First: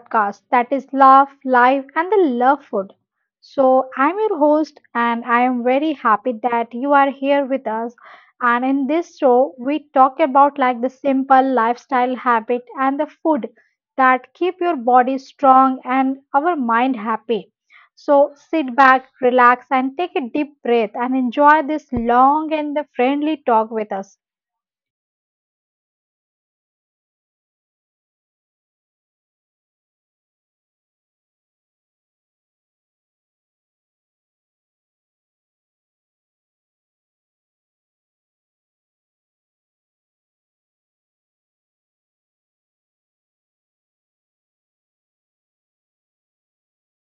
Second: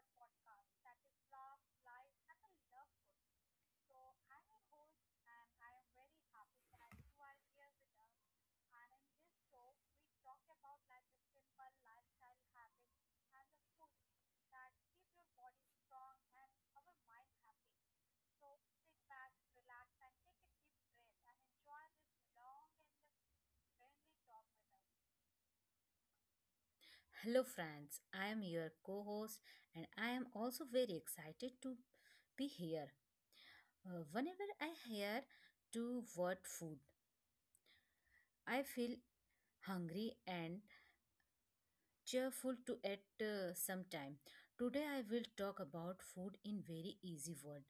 podcast that is Love, Life, and the Love Food. So, I'm your host, and I am very happy that you are here with us. And in this show, we talk about like the simple lifestyle habit and the food that keep your body strong and our mind happy. So, sit back, relax, and take a deep breath and enjoy this long and the friendly talk with us. Hello, friends. I am your co host, and I am also very excited to be here. Whenever I hear to word food, I feel hungry and cheerful to eat sometime. Today, I will talk about food in very easy word,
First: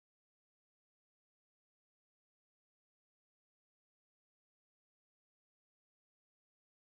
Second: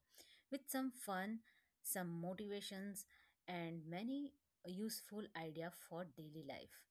with some fun, some motivations, and many useful idea for daily life.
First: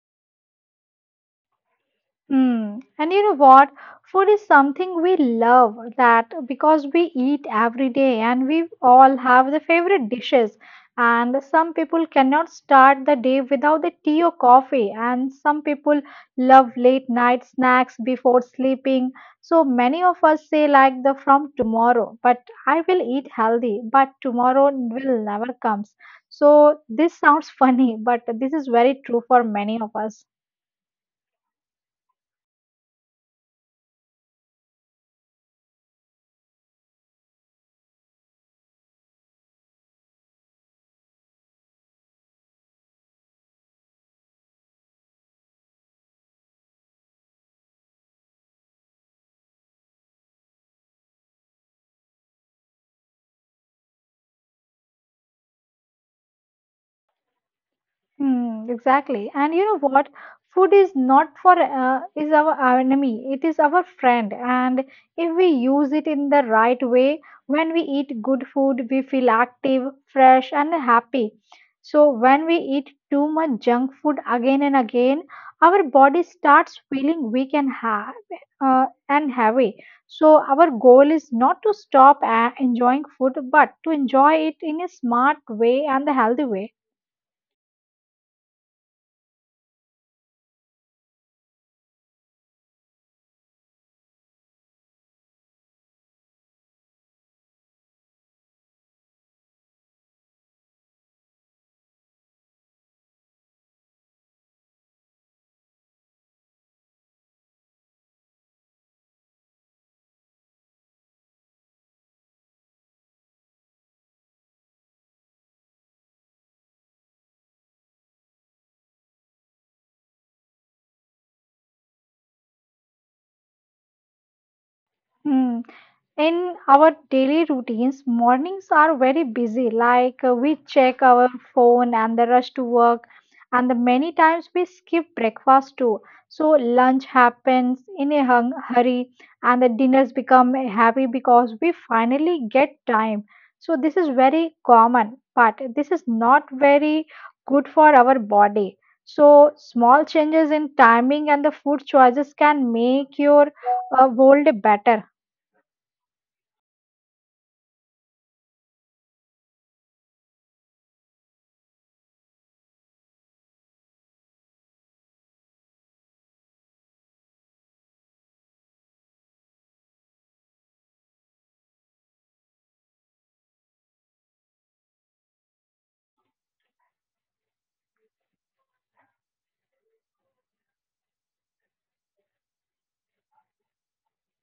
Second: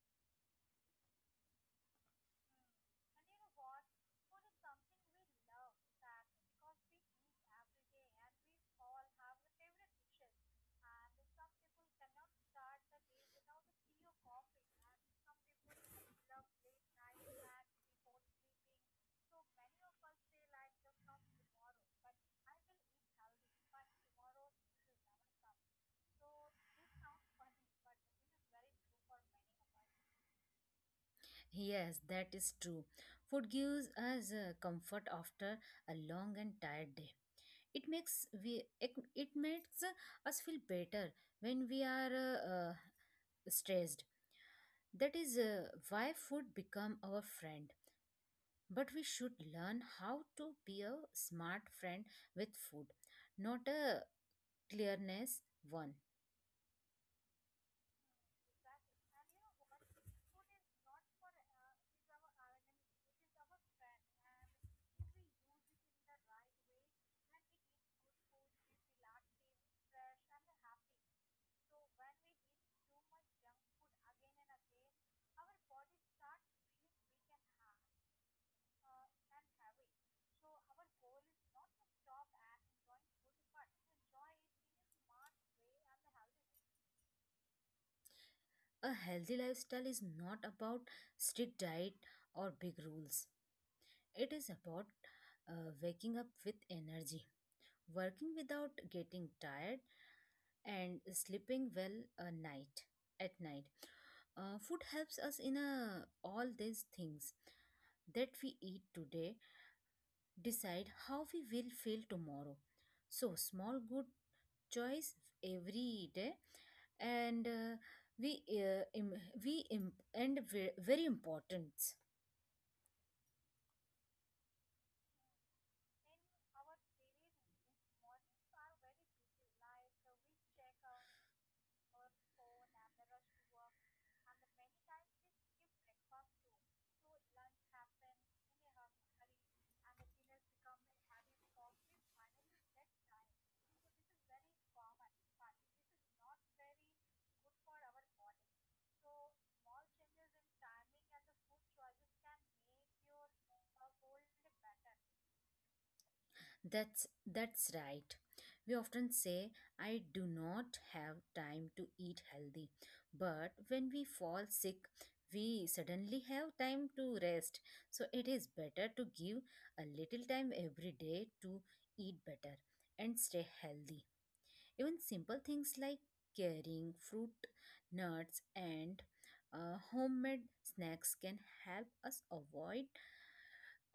Mm. And you know what? Food is something we love that because we eat every day and we all have the favorite dishes. And some people cannot start the day without the tea or coffee. And some people love late night snacks before sleeping. So many of us say, like, the from tomorrow, but I will eat healthy, but tomorrow will never comes. So this sounds funny, but this is very true for many of us. Yes, that is true. Food gives us comfort after a long and tired day. It makes us feel better when we are stressed. That is why food become our friend. But we should learn how to be a smart friend with food, not a clearness one. Hmm, exactly. And you know what? Food is not for is our enemy. It is our friend. And if we use it in the right way, when we eat good food, we feel active, fresh, and happy. So when we eat too much junk food again and again, our body starts feeling weak and ha and heavy. So our goal is not to stop enjoying food, but to enjoy it in a smart way and the healthy way. A healthy lifestyle is not about strict diet or big rules. It is about waking up with energy, working without getting tired, and sleeping well a night at night. Food helps us in all these things that we eat today decide how we will feel tomorrow. So small good choice every day, and we im- we imp- and ve- very important. Hmm. In our daily routines, mornings are very busy. Like we check our phone and the rush to work, and the many times we skip breakfast too. So lunch happens in a hung hurry, and the dinners become heavy because we finally get time. So this is very common, but this is not very good for our body. So small changes in timing and the food choices can make your world better. That's right. We often say, I do not have time to eat healthy. But when we fall sick, we suddenly have time to rest. So it is better to give a little time every day to eat better and stay healthy. Even simple things like carrying fruit, nuts and homemade snacks can help us avoid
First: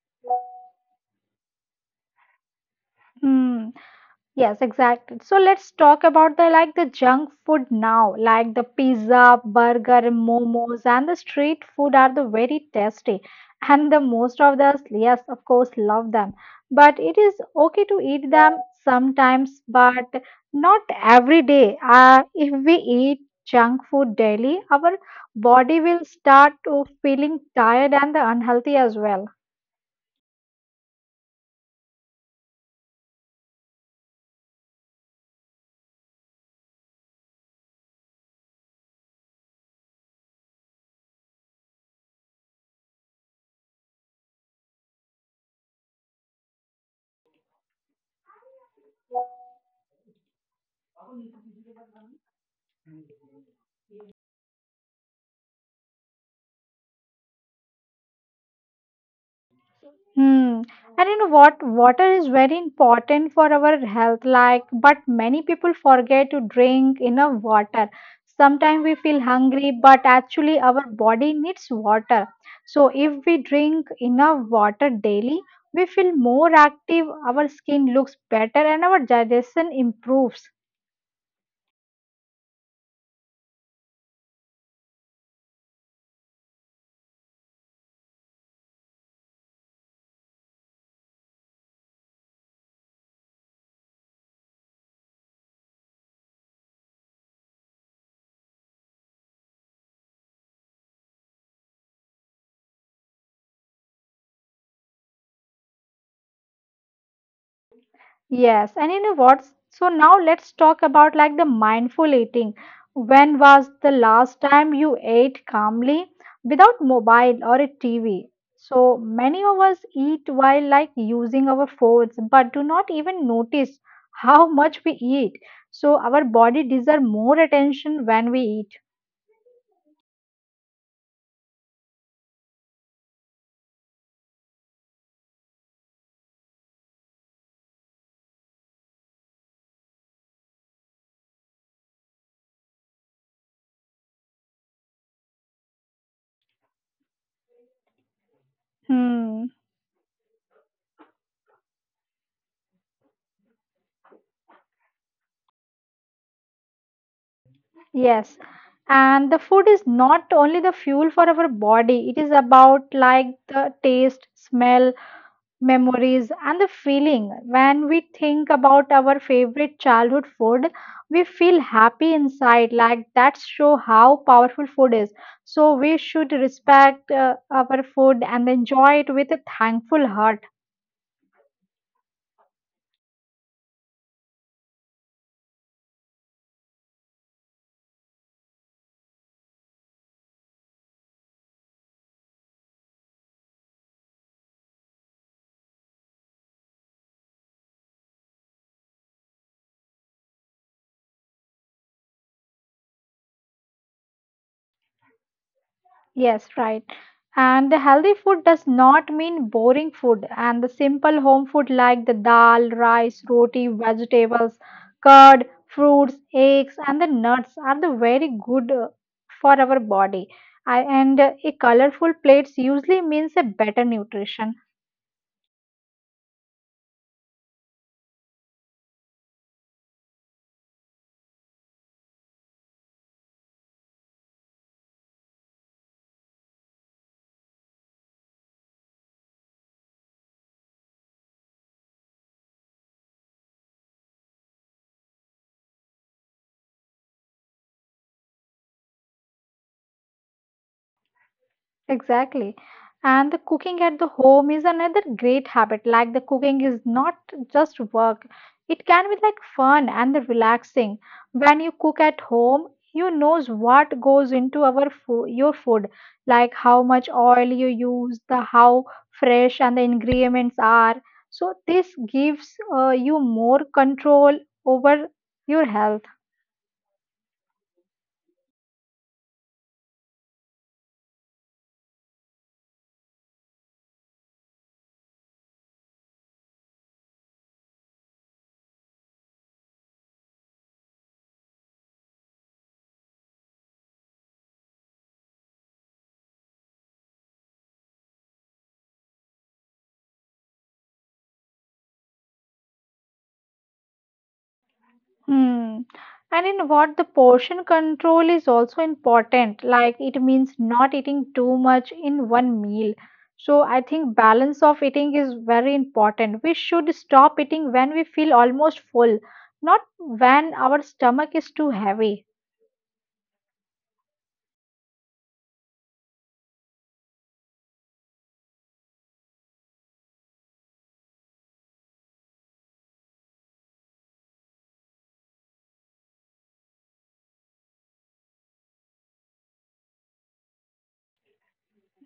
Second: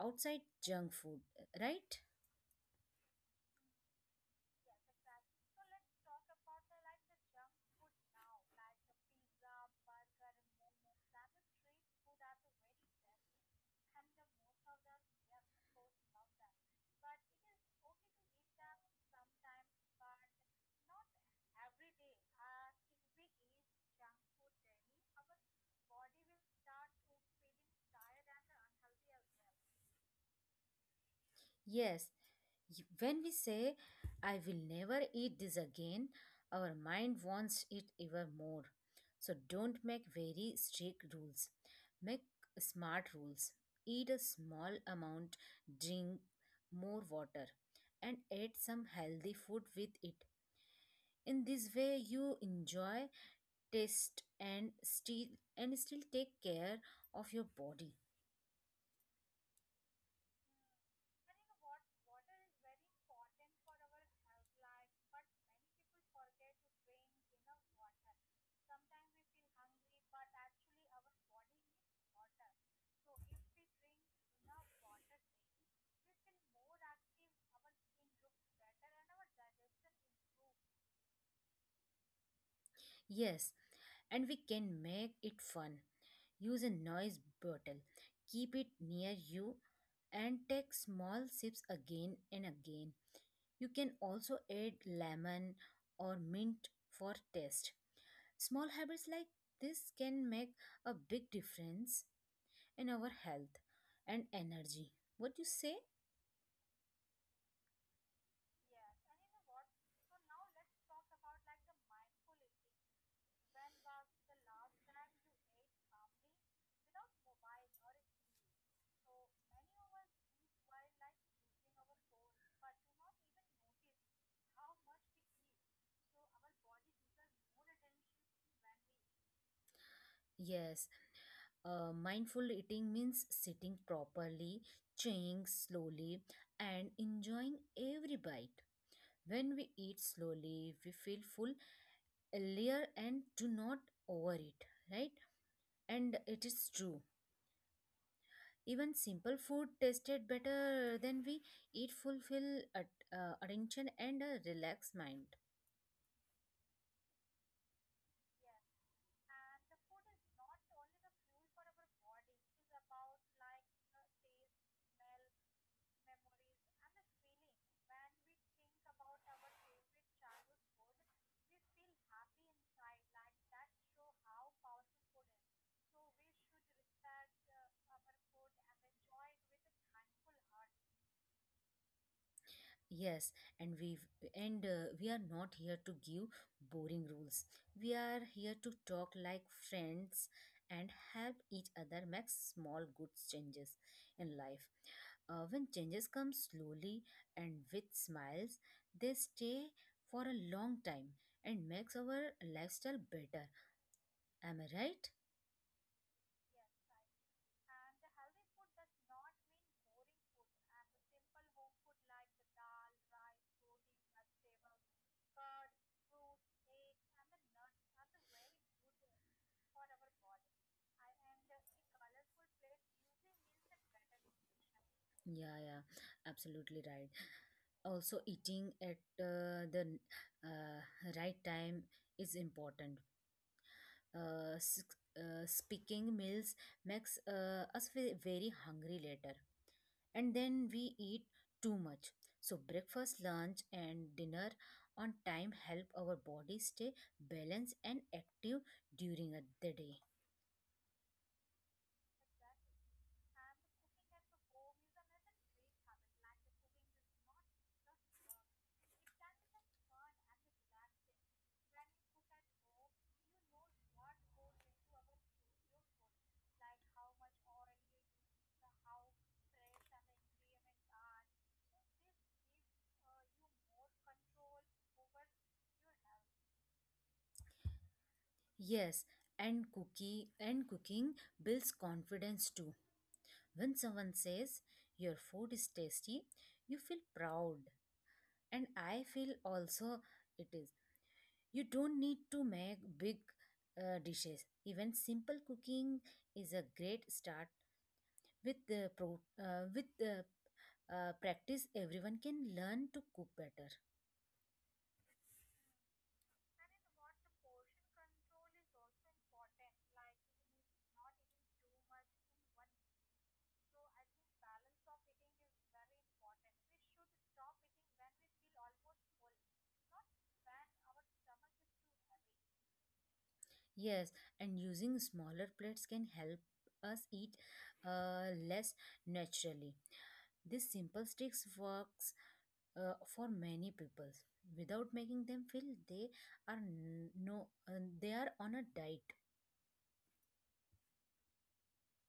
outside junk food, right? Hmm. Yes, exactly. So let's talk about the like the junk food now, like the pizza, burger, momos, and the street food are the very tasty, and the most of us, yes, of course, love them. But it is okay to eat them sometimes, but not every day. If we eat junk food daily, our body will start to feeling tired and unhealthy as well. Yes. When we say, I will never eat this again, our mind wants it even more. So don't make very strict rules. Make smart rules. Eat a small amount, drink more water, and add some healthy food with it. In this way, you enjoy, taste, and still take care of your body. Hmm. And you know what? Water is very important for our health, like, but many people forget to drink enough water. Sometimes we feel hungry, but actually our body needs water. So if we drink enough water daily, we feel more active, our skin looks better, and our digestion improves. Yes, and we can make it fun. Use a noise bottle, keep it near you, and take small sips again and again. You can also add lemon or mint for taste. Small habits like this can make a big difference in our health and energy. What you say? Yes, and you know what? So now let's talk about like the mindful eating. When was the last time you ate calmly without mobile or a TV? So many of us eat while like using our phones, but do not even notice how much we eat. So our body deserves more attention when we eat. Yes. Mindful eating means sitting properly, chewing slowly, and enjoying every bite. When we eat slowly, we feel full, earlier, and do not overeat, right? And it is true. Even simple Hmm. food tasted better than we eat fulfill at, attention and a relaxed mind. Yes. And the food is not only the fuel for our body, it is about like the taste, smell, memories and the feeling. When we think about our favorite childhood food, we feel happy inside. Like that show how powerful food is. So we should respect our food and enjoy it with a thankful heart. Yes, and we are not here to give boring rules. We are here to talk like friends and help each other make small good changes in life. When changes come slowly and with smiles, they stay for a long time and makes our lifestyle better. Am I right? Yes, right. And the healthy food does not mean boring food. And the simple home food like the dal, rice, roti, vegetables, curd, fruits, eggs, and the nuts are the very good for our body. I, and A colorful plates usually means a better nutrition. Yeah, yeah, absolutely right. Also, eating at the uh, right time is important. uh, s- Speaking meals makes us very hungry later, and then we eat too much. So breakfast, lunch, and dinner on time help our body stay balanced and active during the day. Exactly. And the cooking at the home is another great habit. Like the cooking is not just work, it can be like fun and the relaxing. When you cook at home, you knows what goes into your food, like how much oil you use, the how fresh and the ingredients are. So this gives you more control over your health. Yes, and cookie and cooking builds confidence too. When someone says your food is tasty, you feel proud, and I feel also it is. You don't need to make big dishes. Even simple cooking is a great start. With the practice, everyone can learn to cook better. Hmm. And in what the portion control is also important, like it means not eating too much in one meal. So I think balance of eating is very important. We should stop eating when we feel almost full, not when our stomach is too heavy. Yes, and using smaller plates can help us eat less naturally. This simple tricks works for many people without making them feel they are n- no they are on a diet.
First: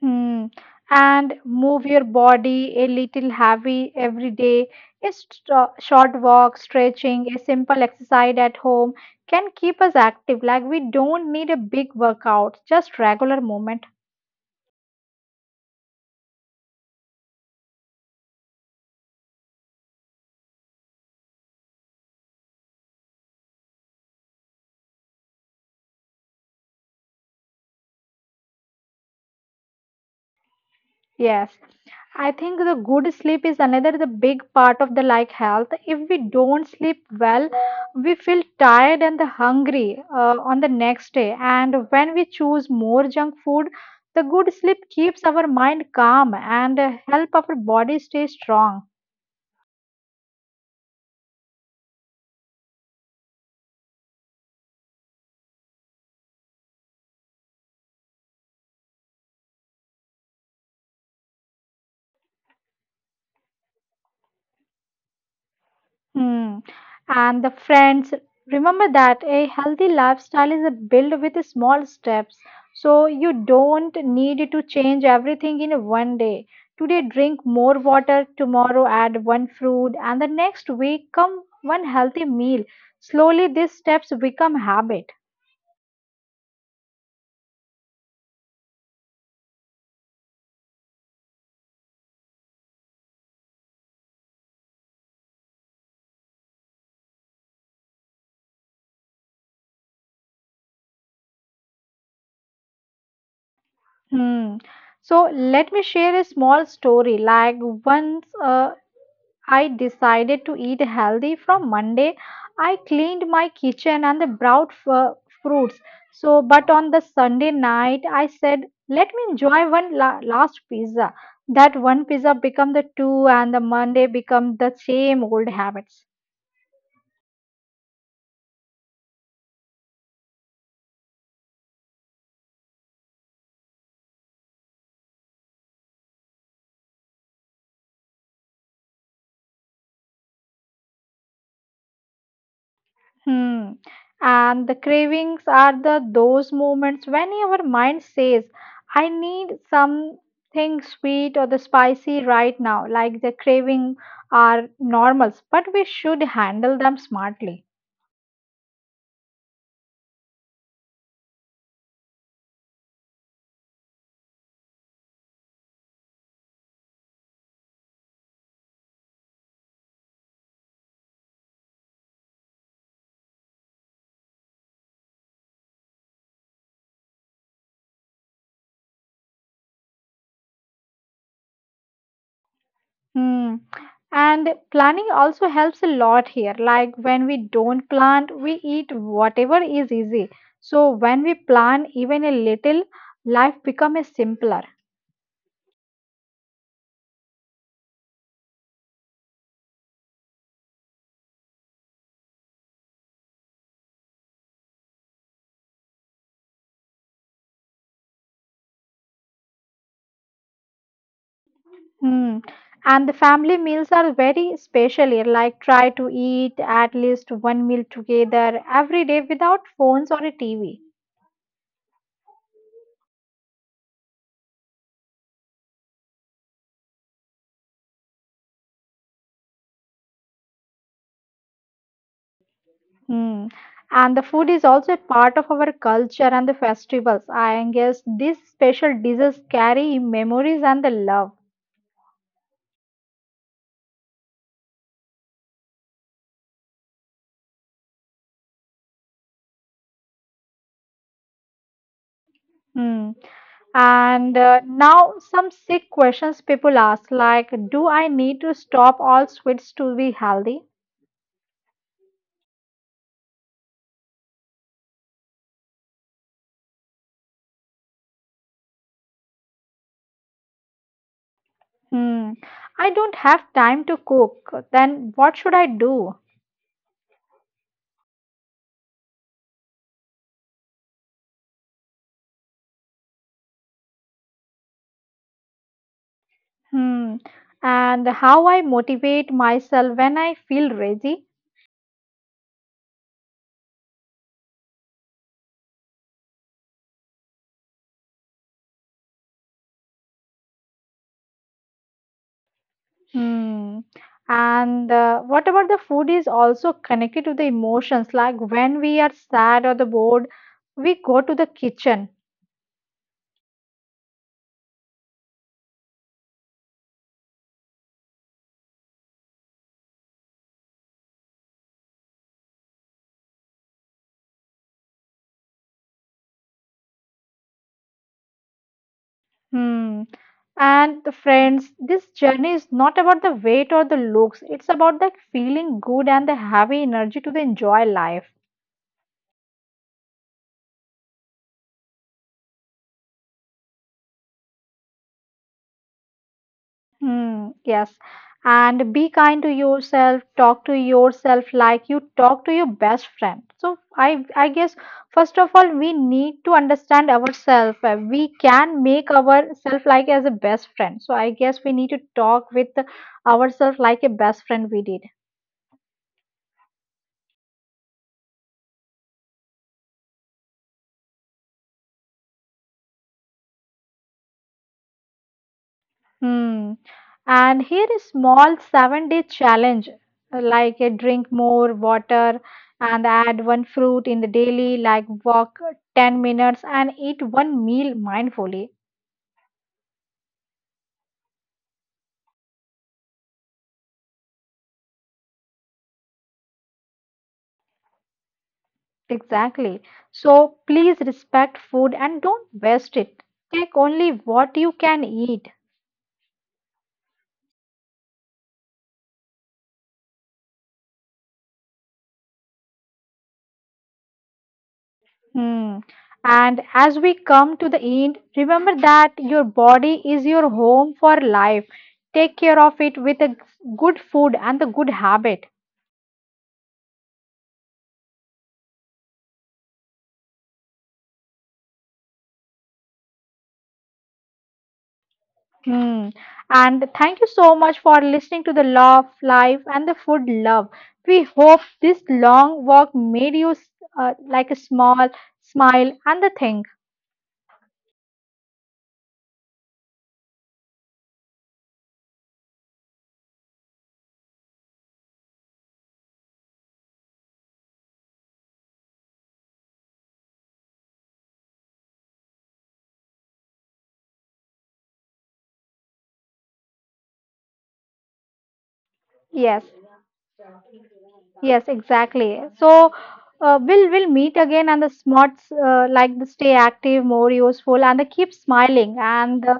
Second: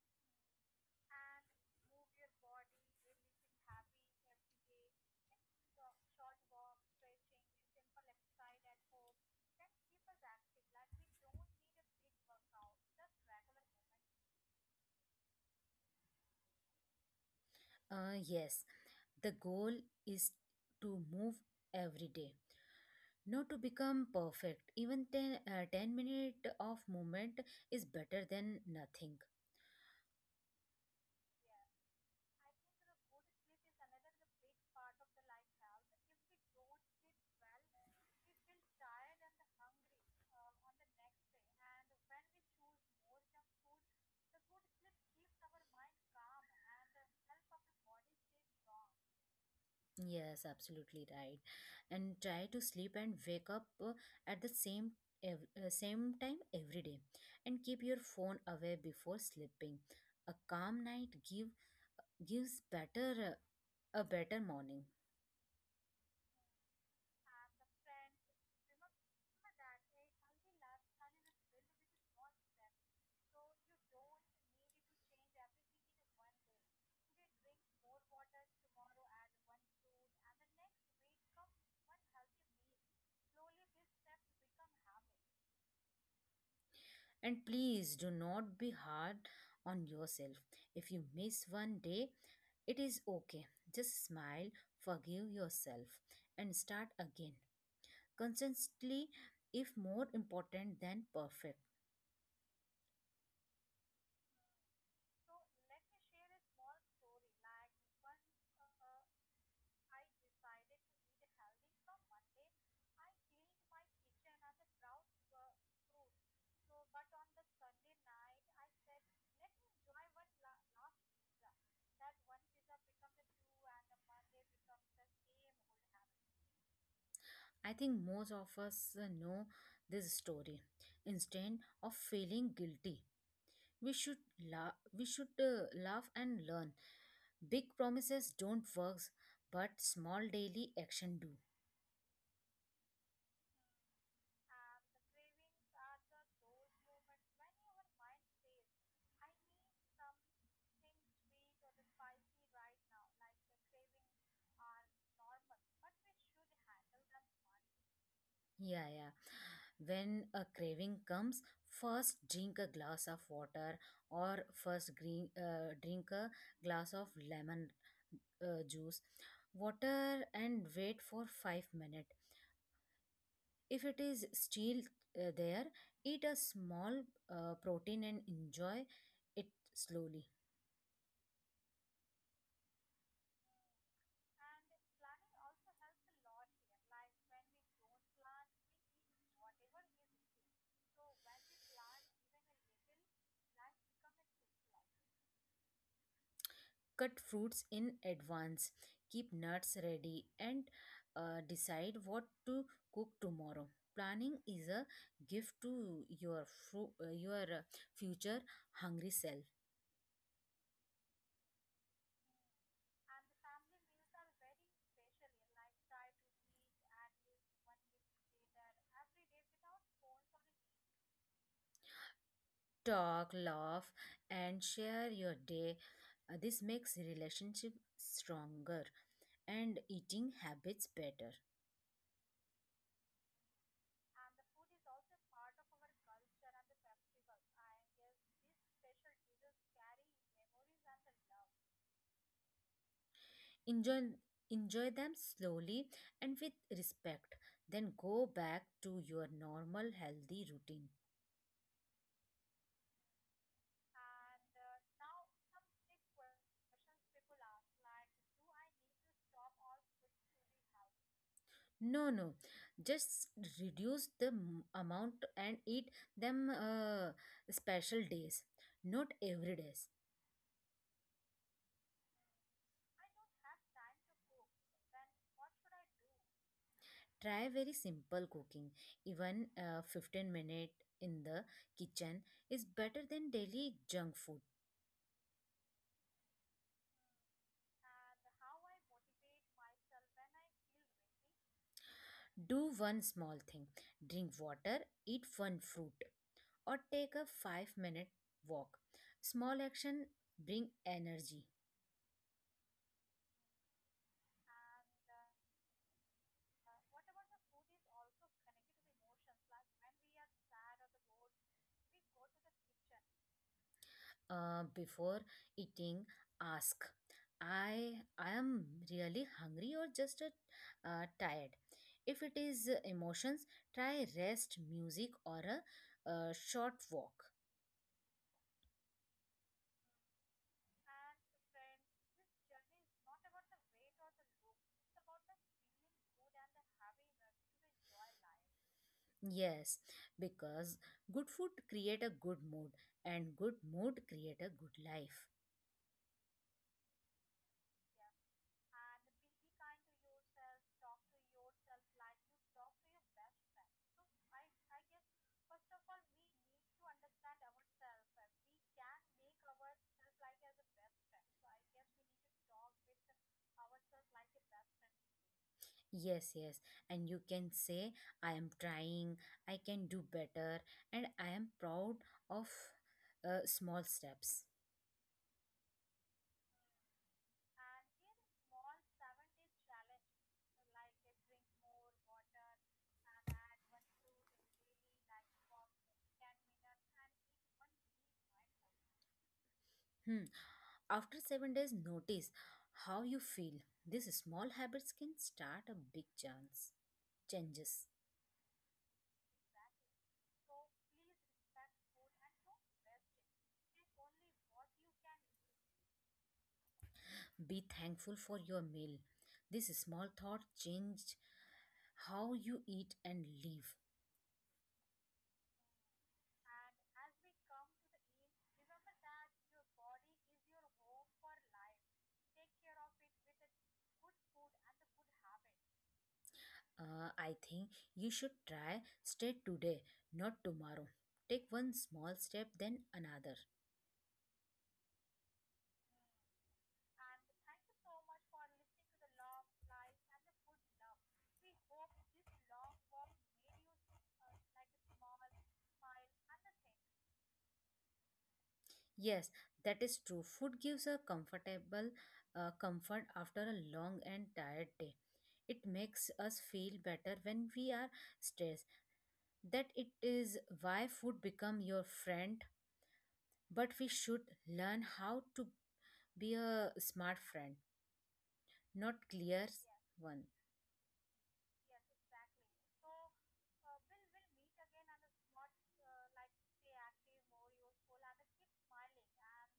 Hmm. And move your body a little heavy every day. A short walk, stretching, a simple exercise at home can keep us active. Like we don't need a big workout, just regular movement. Yes, the goal is to move every day, not to become perfect. Even 10, 10 minute of movement is better than nothing. Yes, I think the good sleep is another the big part of the like health. If we don't sleep well, we feel tired and the hungry on the next day. And when we choose more junk food, the good sleep keeps our mind calm and help our body stay strong. Yes, absolutely right. And try to sleep and wake up at the same time every day, and keep your phone away before sleeping. A calm night give gives better a better morning. Hmm. And the friends, remember that a healthy lifestyle is a built with small steps. So you don't need to change everything in one day. Today, drink more water, tomorrow, add one fruit, and the next week, come one healthy meal. Slowly, these steps become habit. And please do not be hard on yourself. If you miss one day, it is okay. Just smile, forgive yourself, and start again. Constantly, if more important than perfect. Hmm. So let me share a small story. Like once I decided to eat healthy from Monday, I cleaned my kitchen and the brought fruits. So, but on the Sunday night, I said, let me enjoy last pizza. That one pizza become the two, and the Monday become the same old habits. I think most of us know this story. Instead of feeling guilty, we should we should laugh and learn. Big promises don't work, but small daily action do. Hmm. And the cravings are the those moments when your mind says, I need something sweet or the spicy right now. Like the craving are normals, but we should handle them smartly. Yeah, yeah. When a craving comes, first drink a glass of water, or drink a glass of lemon juice, water, and wait for 5 minutes. If it is still there, eat a small protein and enjoy it slowly. Hmm. And planning also helps a lot here. Like when we don't plan, we eat whatever is easy. So when we plan even a little, life become a simpler. Cut fruits in advance, keep nuts ready, and decide what to cook tomorrow. Planning is a gift to your future hungry self. Hmm. And the family meals are very special here. Like try to eat at least one meal together every day without phones or a TV. Talk, laugh, and share your day. This makes relationship stronger and eating habits better. Hmm. And the food is also a part of our culture and the festivals. I guess these special dishes carry memories and the love. Enjoy enjoy them slowly and with respect. Then go back to your normal healthy routine. Hmm. And now some sick questions people ask like, do I need to stop all sweets to be healthy? No, no, just reduce the amount and eat them special days, not every days. Hmm. I don't have time to cook. Then what should I do? Try very simple cooking. Even 15 minute in the kitchen is better than daily junk food. Hmm. And how I motivate myself when I feel lazy? Do one small thing. Drink water, eat one fruit, or take a 5-minute walk. Small action bring energy. Hmm. And what about the food is also connected to the emotions. Like when we are sad or the bored, we go to the kitchen. Before eating, ask, i I am really hungry, or just tired. If it is emotions, try rest music or a short walk. Hmm. And the friends, this journey is not about the weight or the looks. It's about the feeling good and the having energy to the enjoy life. Yes, because good food create a good mood, and good mood create a good life. Mm, yes. And be kind to yourself, talk to yourself like you talk to your best friend. So I guess first of all we need to understand ourselves. We can make ourselves like as a best friend. So I guess we need to talk with ourselves like a best friend we did. Yes, yes, and you can say, I am trying, I can do better, and I am proud of small steps. Hmm. And here is small 7-day challenge like a drink more water and add one fruit in the daily, like walk 10 minutes and eat one meal mindfully. Hmm. After 7 days, notice how you feel. These small habits can start a big chance. Changes. Exactly. So please respect food and don't waste it. Take only what you can eat. Be thankful for your meal. This small thought changed how you eat and live. Hmm. And as we come to the end, remember that your body is your home for life. Take care of it with a good food and the good habit. I think you should try stay today, not tomorrow. Take one small step, then another. Hmm. And thank you so much for listening to the Law of Life and the Food Love. We hope this long walk made you like a small smile and the thing. Yes, that is true. Food gives a comfort after a long and tired day. It makes us feel better when we are stressed. That it is why food become your friend, but we should learn how to be a smart friend, not clear Yes. one. Yes, exactly. So we'll meet again and the smarts like the stay active, more useful, and the keep smiling. And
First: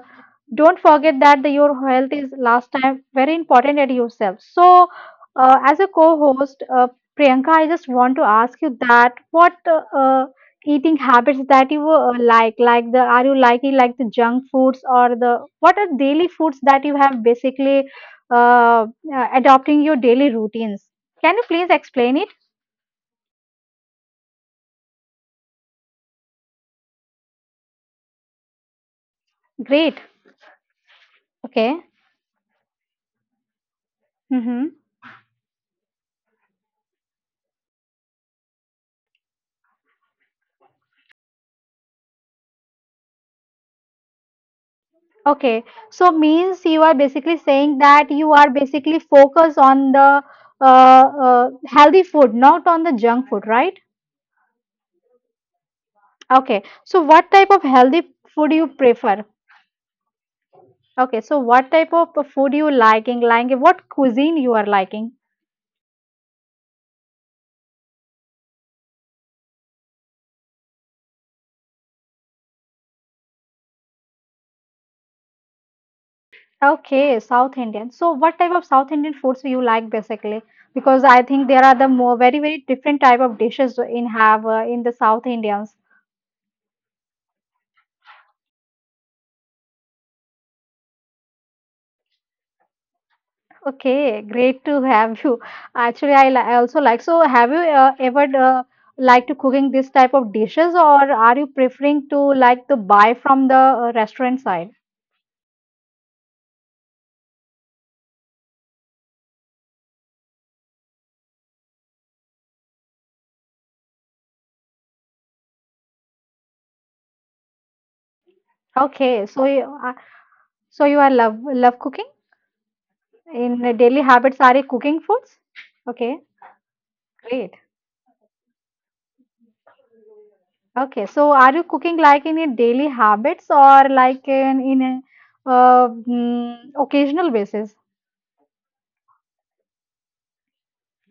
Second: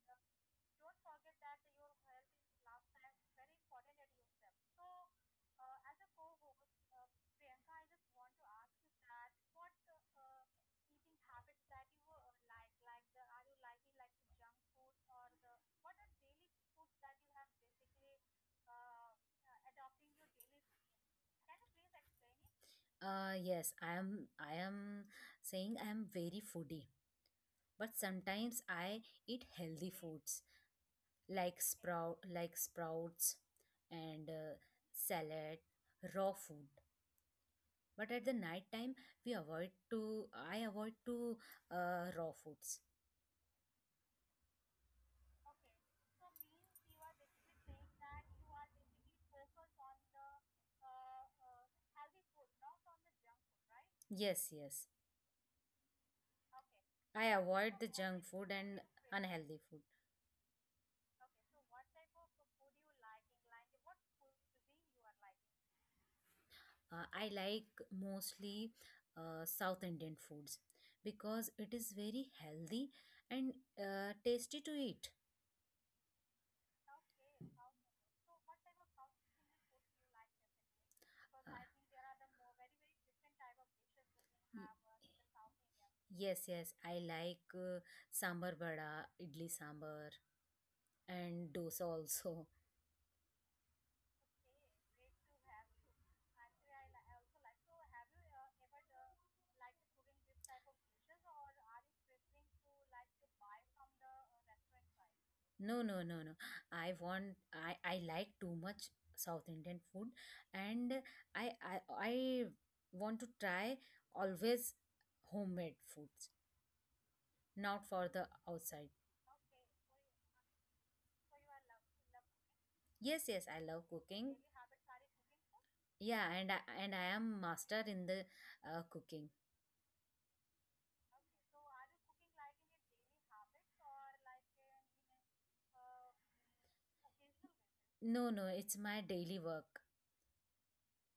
don't forget that the, your health is last time very important at yourself. So as a co-host, Priyanka, I just want to ask you that what eating habits that you like the are you liking like the junk foods or the what are daily foods that you have basically uh, adopting your daily routines? Can you please explain it? Yes, I am saying I am very foodie, but sometimes I eat healthy Great. foods like Okay. Sprouts and Mm-hmm. salad, raw food. But at the night time, we avoid to I avoid to raw foods. Okay. So means you are basically saying that you are basically focused on the uh, healthy food, not on the junk food, right? Yes, yes, Okay. So I what type of avoid the healthy junk food food you and prefer? unhealthy food. Okay. So what type of food you liking? Liking what cuisine you are liking? I like mostly South Indian foods, because it is very healthy and tasty to eat. Okay, South Indian. So what type of South Indian foods you like basically? Because I think there are the more very very different type of dishes in Y- have in the South Indians. Yes, yes, I like sambar vada, idli sambar, and dosa also. Okay, great to have you. Actually, I also like. So, have you ever liked to cooking this type of dishes, or are you preferring to like to buy from the restaurant side? No, no, no, no. I want. I like too much South Indian food, and I want to try always homemade foods, not for the outside. Okay, so you so you are love cooking Yes, yes, I love in daily cooking. habits. Are you cooking foods? Yeah, Okay, and I am great. master in the cooking. Okay, so are you cooking like in your daily habits or like in a occasional basis? No, no, it's my daily work.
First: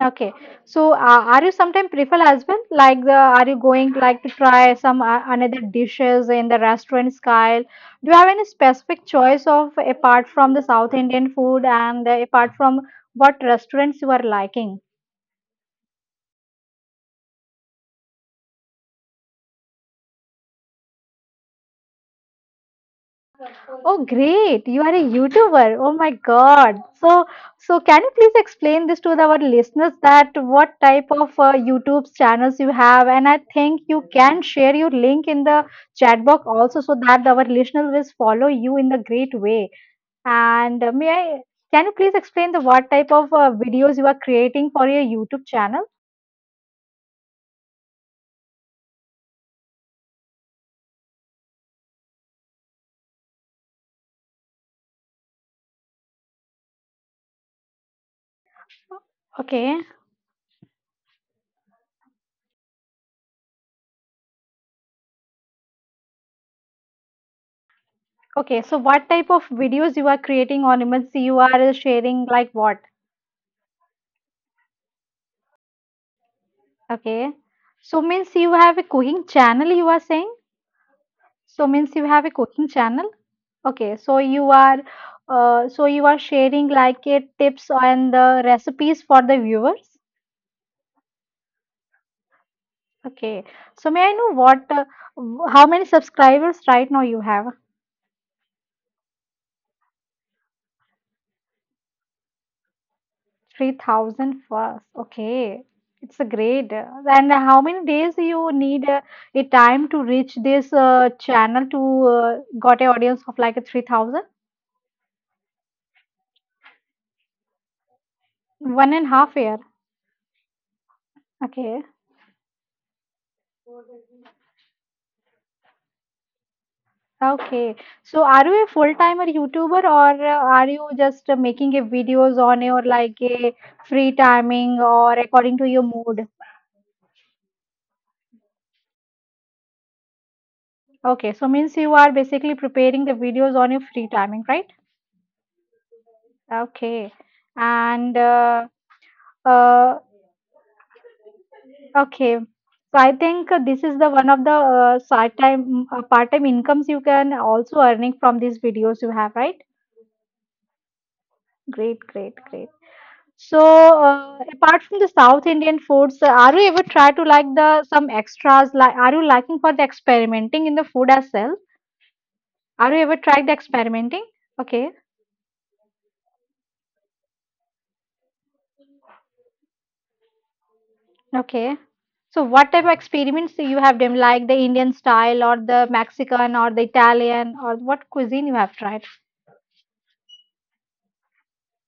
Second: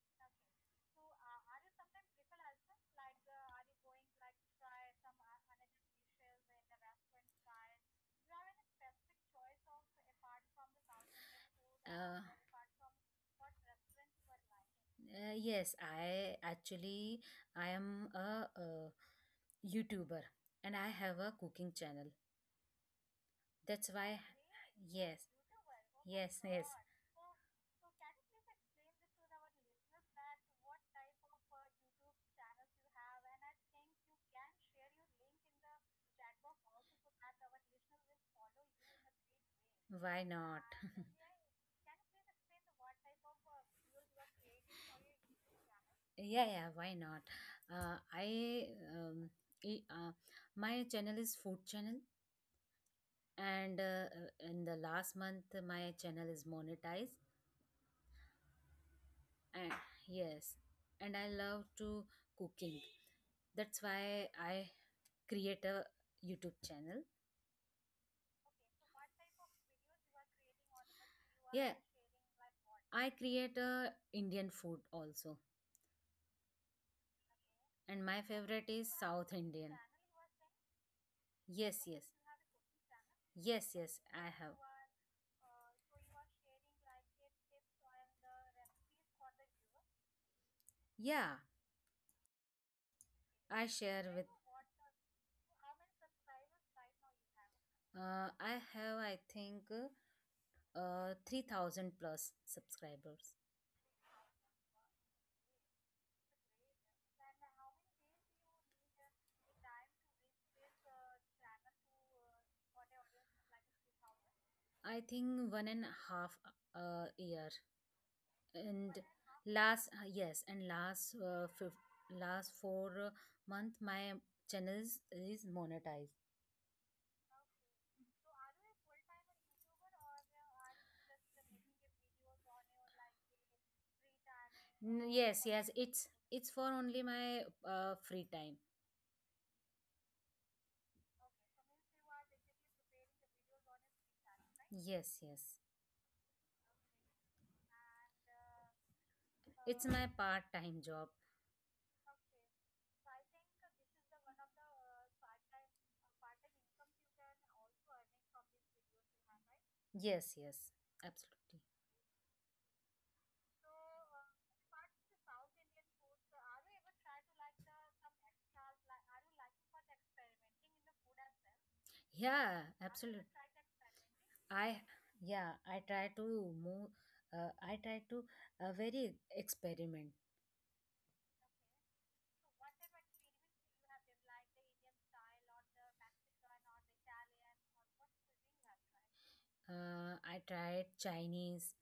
Okay. So, are you sometime prefer as well? Like, are you going like to try some another dishes in the restaurant style? Do you have any specific choice of apart from the South Indian food and Uh, apart from what restaurants you are liking? Yes, I actually, I am a, YouTuber, and I have a cooking channel. That's Oh, why. great. You are a Yes, YouTuber. Oh my yes, yes. God. So, can you please explain this to our listeners that what type of YouTube channels you have? And I think you can share your link in the chat box also so that our listeners will follow you in the great way. Why not? And can you please explain the what type of videos you are creating for your YouTube channel? Yeah, yeah. Why not? Uh, I um, e- uh, my channel is food channel, and in the last month my channel is monetized. Okay. And, yes, and I love to cooking. That's why I create a YouTube channel. Okay. So what type of videos you are creating on emergency you are Yeah, sharing like what? I create a Indian food also. Okay. So And my means you favorite have a is cooking South channel, Indian. you are saying? So means Yes, you yes. have a cooking channel? Yes, Okay. yes, I have. So you are sharing like a tips and the recipes for the viewers. Yeah, Okay. I So may I share know with how many subscribers right now you have? I have, I think, 3,000 plus subscribers. 3,000 first. Okay. It's a great. And how many days you need a time to reach this channel to got a audience of like a 3,000? I think one and a half year. One and And a half year. last yes, and Okay. Last four month my channels is monetized. Okay. So are you a full-timer YouTuber or are you just making a videos on your like a free timing or Yes, according to yes, your it's mood? it's for only my free time. Okay. So means you are basically preparing the videos on your free timing, right? Yes, yes, Okay. And it's uh, my part time job. okay. So I think this is the one of the part-time incomes you can also earning from these videos you have, right? Yes, yes, absolutely. Great, great, great. So, apart from the South Indian foods, are you ever try to like the some extras? Like, are you liking for the experimenting in the food as well? Yeah, Are you ever absolutely. tried the experimenting? I Okay, Yeah, I try to move, I try to, very experiment. okay. So, what type of experiments do you have done, like the Indian style or the Mexican or the Italian or what cuisine you have tried? I tried Chinese.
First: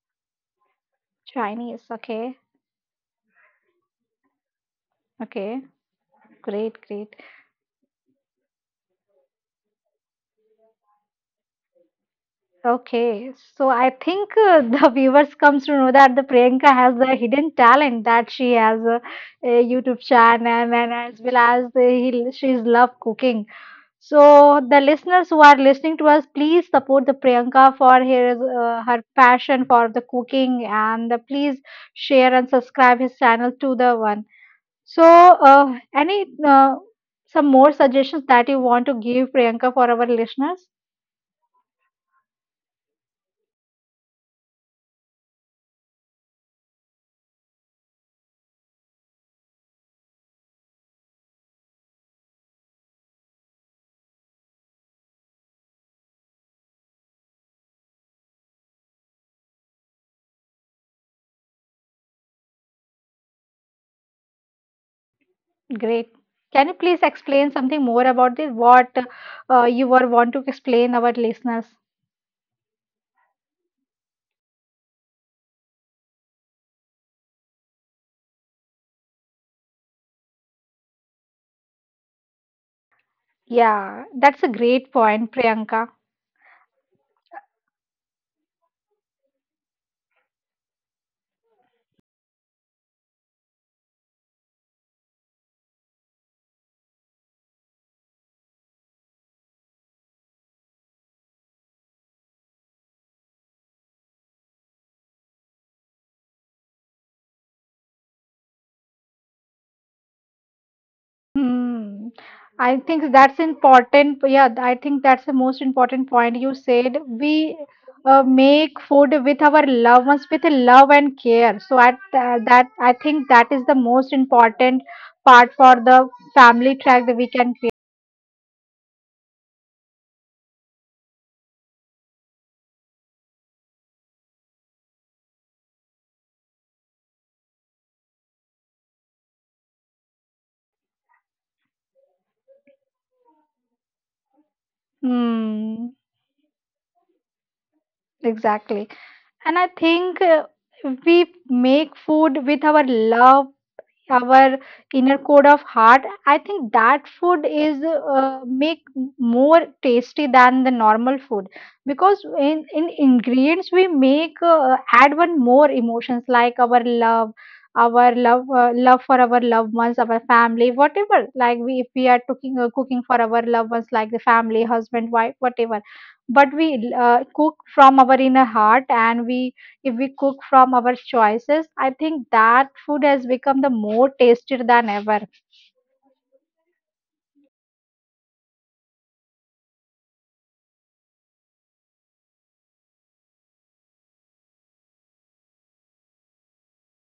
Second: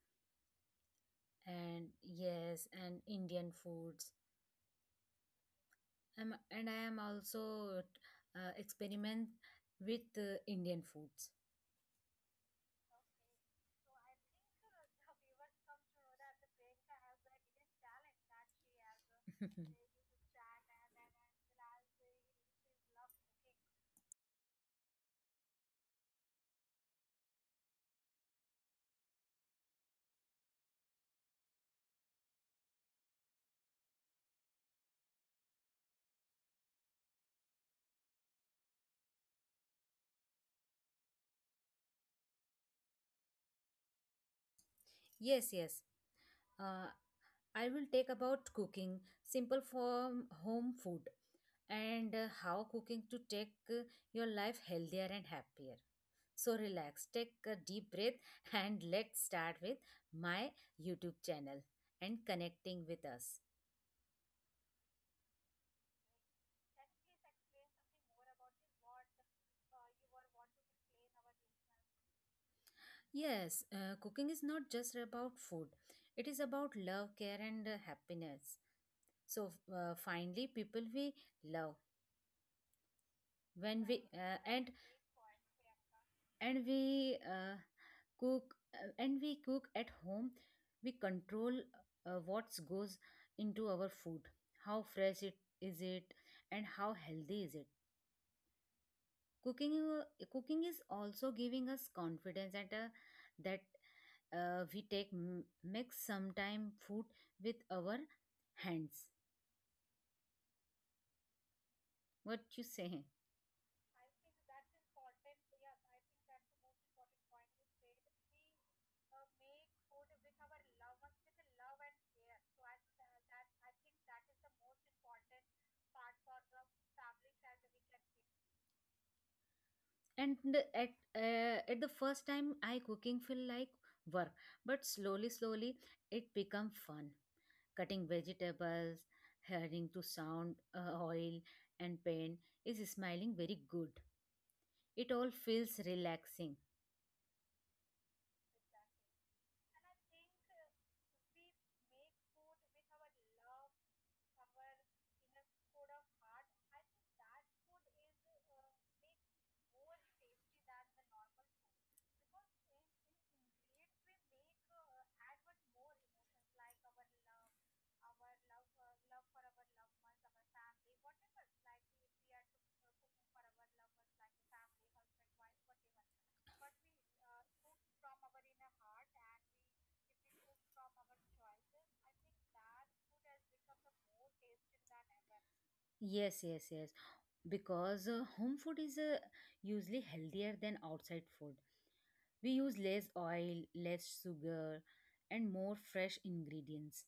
Chinese. And, Okay, yes, and Indian foods. okay. I Great, am great. also experiment with Indian foods. Okay, so I think the viewers comes to know that the Priyanka has the hidden talent that she has a YouTube channel and as well as she's love cooking. So the listeners who are listening to us, please support the Priyanka for her passion for the cooking and please share and subscribe his channel to the one. So any some more suggestions that you want to give Priyanka for our listeners? Yes, yes. Uh, I will take about cooking, simple form home food, and how cooking to take your life healthier and happier. So relax, take a deep breath, and let's start with my YouTube channel and connecting with us. Great. Can you please explain something more about this? What you were want to explain our listeners? Yes, cooking is not just about food, it is about love, care, and happiness. So finally, people we love when we Yeah, that's a great point, Priyanka. and we cook, and we cook at home. We control what goes into our food, how fresh it is it, and how healthy is it. Cooking is also giving us confidence, and that we take mix sometime food with our hands. Hmm. What you I say? think that's important. Yeah, I think that's the most important point you said. We make food with our loved ones with love and care. So I think that is the most important part for the family track that we can create. And at the first time, I cooking feel like work. But slowly, slowly, it become fun. Cutting vegetables, hearing to sound oil, and pain is smiling very good. It all feels Hmm. relaxing. Exactly. And I think we make food with our love, our inner core of heart. I think that food is make more tasty than the normal food because in ingredients we make add one more emotions like our love, love for our loved ones, our family, whatever. If we are cooking, cooking for our loved ones, like the family, husband, wife, whatever. But we cook from our inner heart and we if we cook from our choices, I think that food has become the more tasted than ever. Yes, yes, yes, because home food is usually healthier than outside food. We use less oil, less sugar, and more fresh ingredients.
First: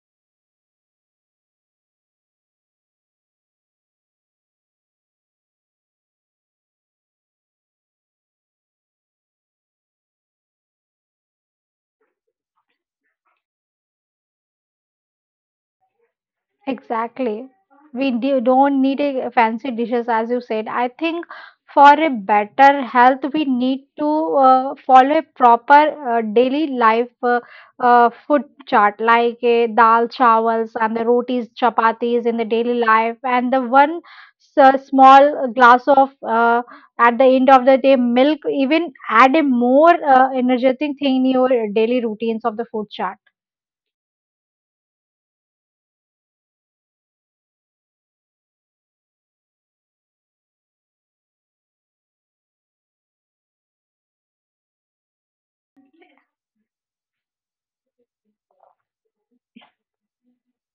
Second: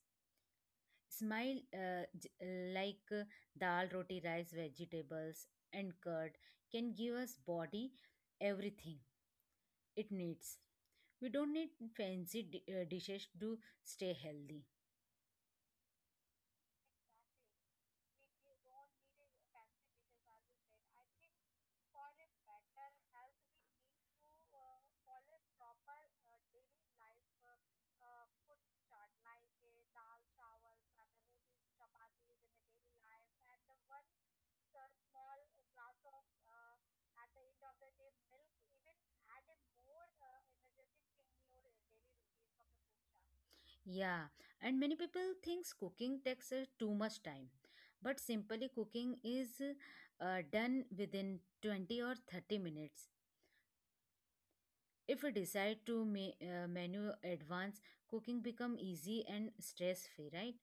Smile, like, dal, roti, rice, vegetables, and curd can give us body everything it needs. We don't need fancy dishes to stay healthy. Exactly. Don't need a fancy dishes, as you said. I think for a better health, we need to follow a proper daily life food chart, like dal, chawals, and the rotis, chapatis in the daily life, and the one small glass of at the end of the day milk. Even add a more energetic thing in your daily routines of the food chart. Yeah, and many people thinks cooking takes too much time, but simply cooking is done within 20 or 30 minutes. If we decide to menu advance, cooking become easy and stress free, right?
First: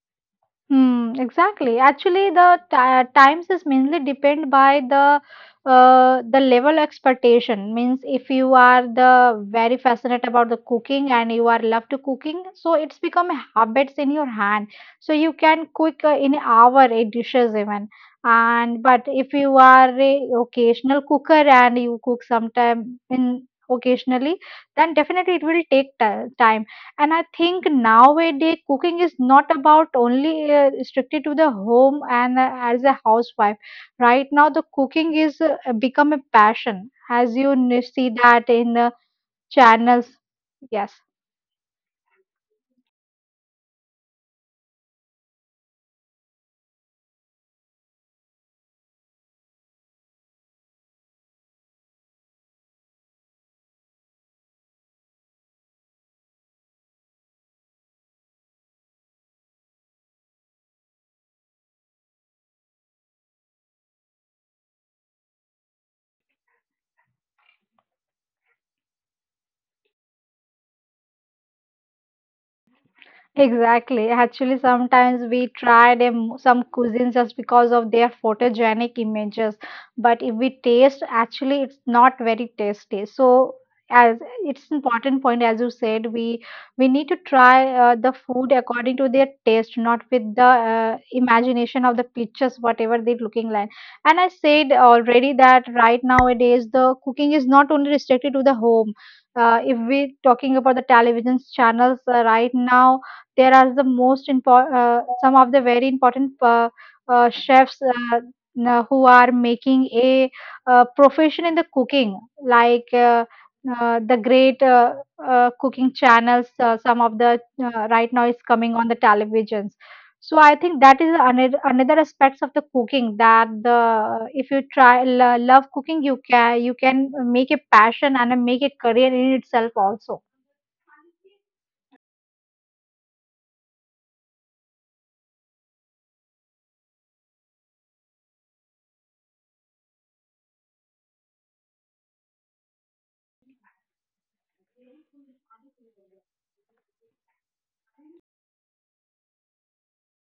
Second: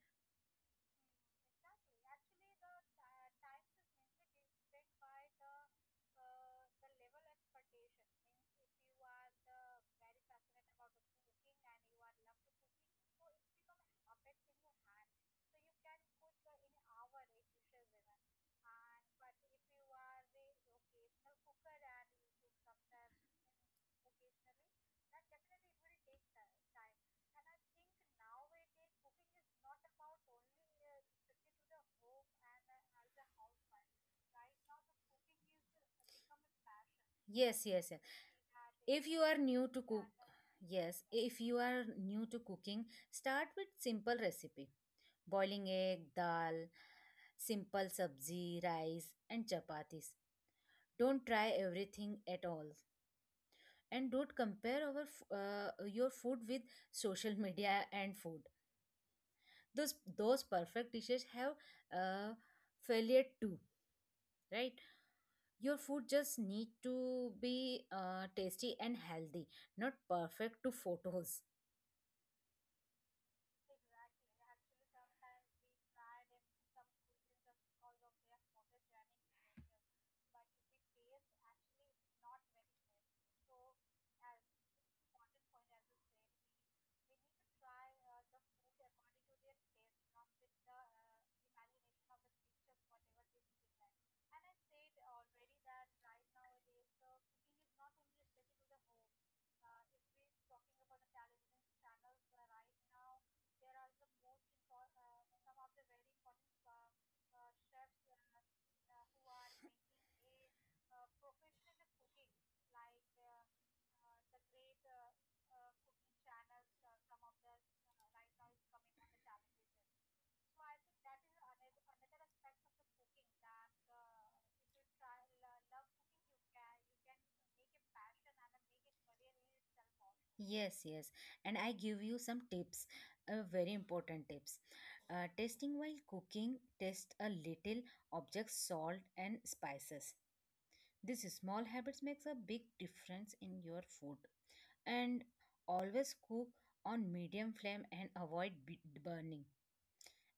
Hmm, exactly. Actually, the ti times is mainly depend by the level expectation. Means if you are the very fascinated about the cooking and you are love to cooking, so it's become habits in your hand. So you can cook in hour eight dishes even. And but if you are a occasional cooker and you cook sometime in occasionally, then definitely it will take time. And I think nowadays cooking is not about only restricted to the home and as a housewife. Right now, the cooking is become a passion, as you Yes, yes, yes. see that in If you are new to cook, channels. Yes. yes, if you are new to cooking, start with simple recipe. Boiling egg, dal, simple sabzi, rice and chapatis. Don't try everything at all, and don't compare your food with social media and food. Those those perfect dishes have uh, failure too, right? Your food just need to be tasty and healthy, not perfect to photos. Exactly. Actually, sometimes we try them some cuisines just because of their photogenic images, but if we taste, actually, it's not very tasty. So, as it's important point as you said, we need to try the food according to their taste, not with the imagination of the pictures, whatever they're looking like. And I said already that right nowadays the cooking is not only restricted to the home. If we're talking about the television channels right now there are the most important some of the very important chefs who are making a profession in the cooking like the great cooking channels some of the right now is coming on the televisions. So I think that is another aspects of the cooking that the if you try love cooking, you can make a passion and make a career in itself also. Yes, yes. And I give you some tips, very important tips. Tasting while cooking, test a little objects, salt and spices. These small habits makes a big difference in your food. And always cook on medium flame and avoid burning.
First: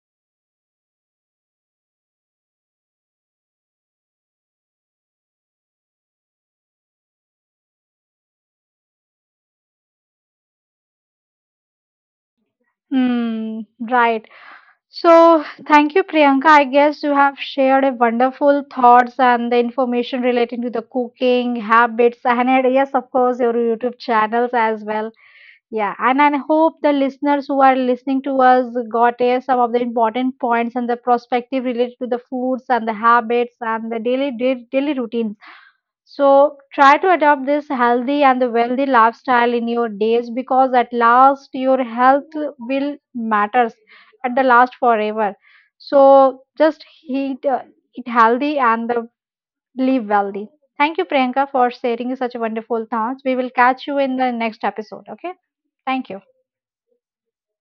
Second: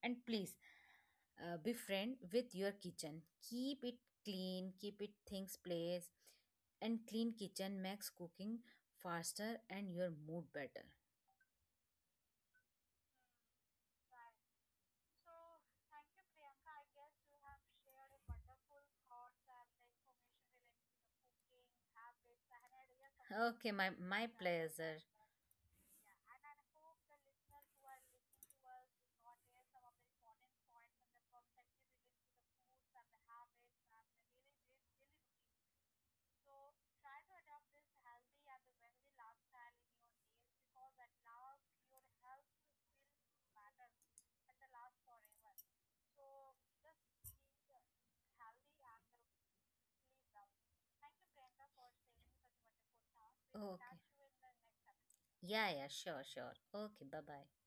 And please, be friend with your kitchen. Keep it clean, keep it things place. And clean kitchen makes cooking faster and your mood better. Hmm, right. So, thank you, Priyanka. I guess you have shared a wonderful thoughts and the information relating to the cooking habits, and yes, of course, your Okay, my YouTube my channels as pleasure. well. Yeah, and I hope the listeners who are listening to us got some of the important points and the perspective related to the foods and the habits and the daily routines. So try to adopt this healthy and the wealthy lifestyle in your days because at last your health will matters at the last forever. So just eat healthy and the live wealthy. Thank you, Priyanka, for sharing such wonderful thoughts. We will catch Okay, you in the next episode. Okay. yeah, yeah, Thank sure, you. sure, okay, bye bye.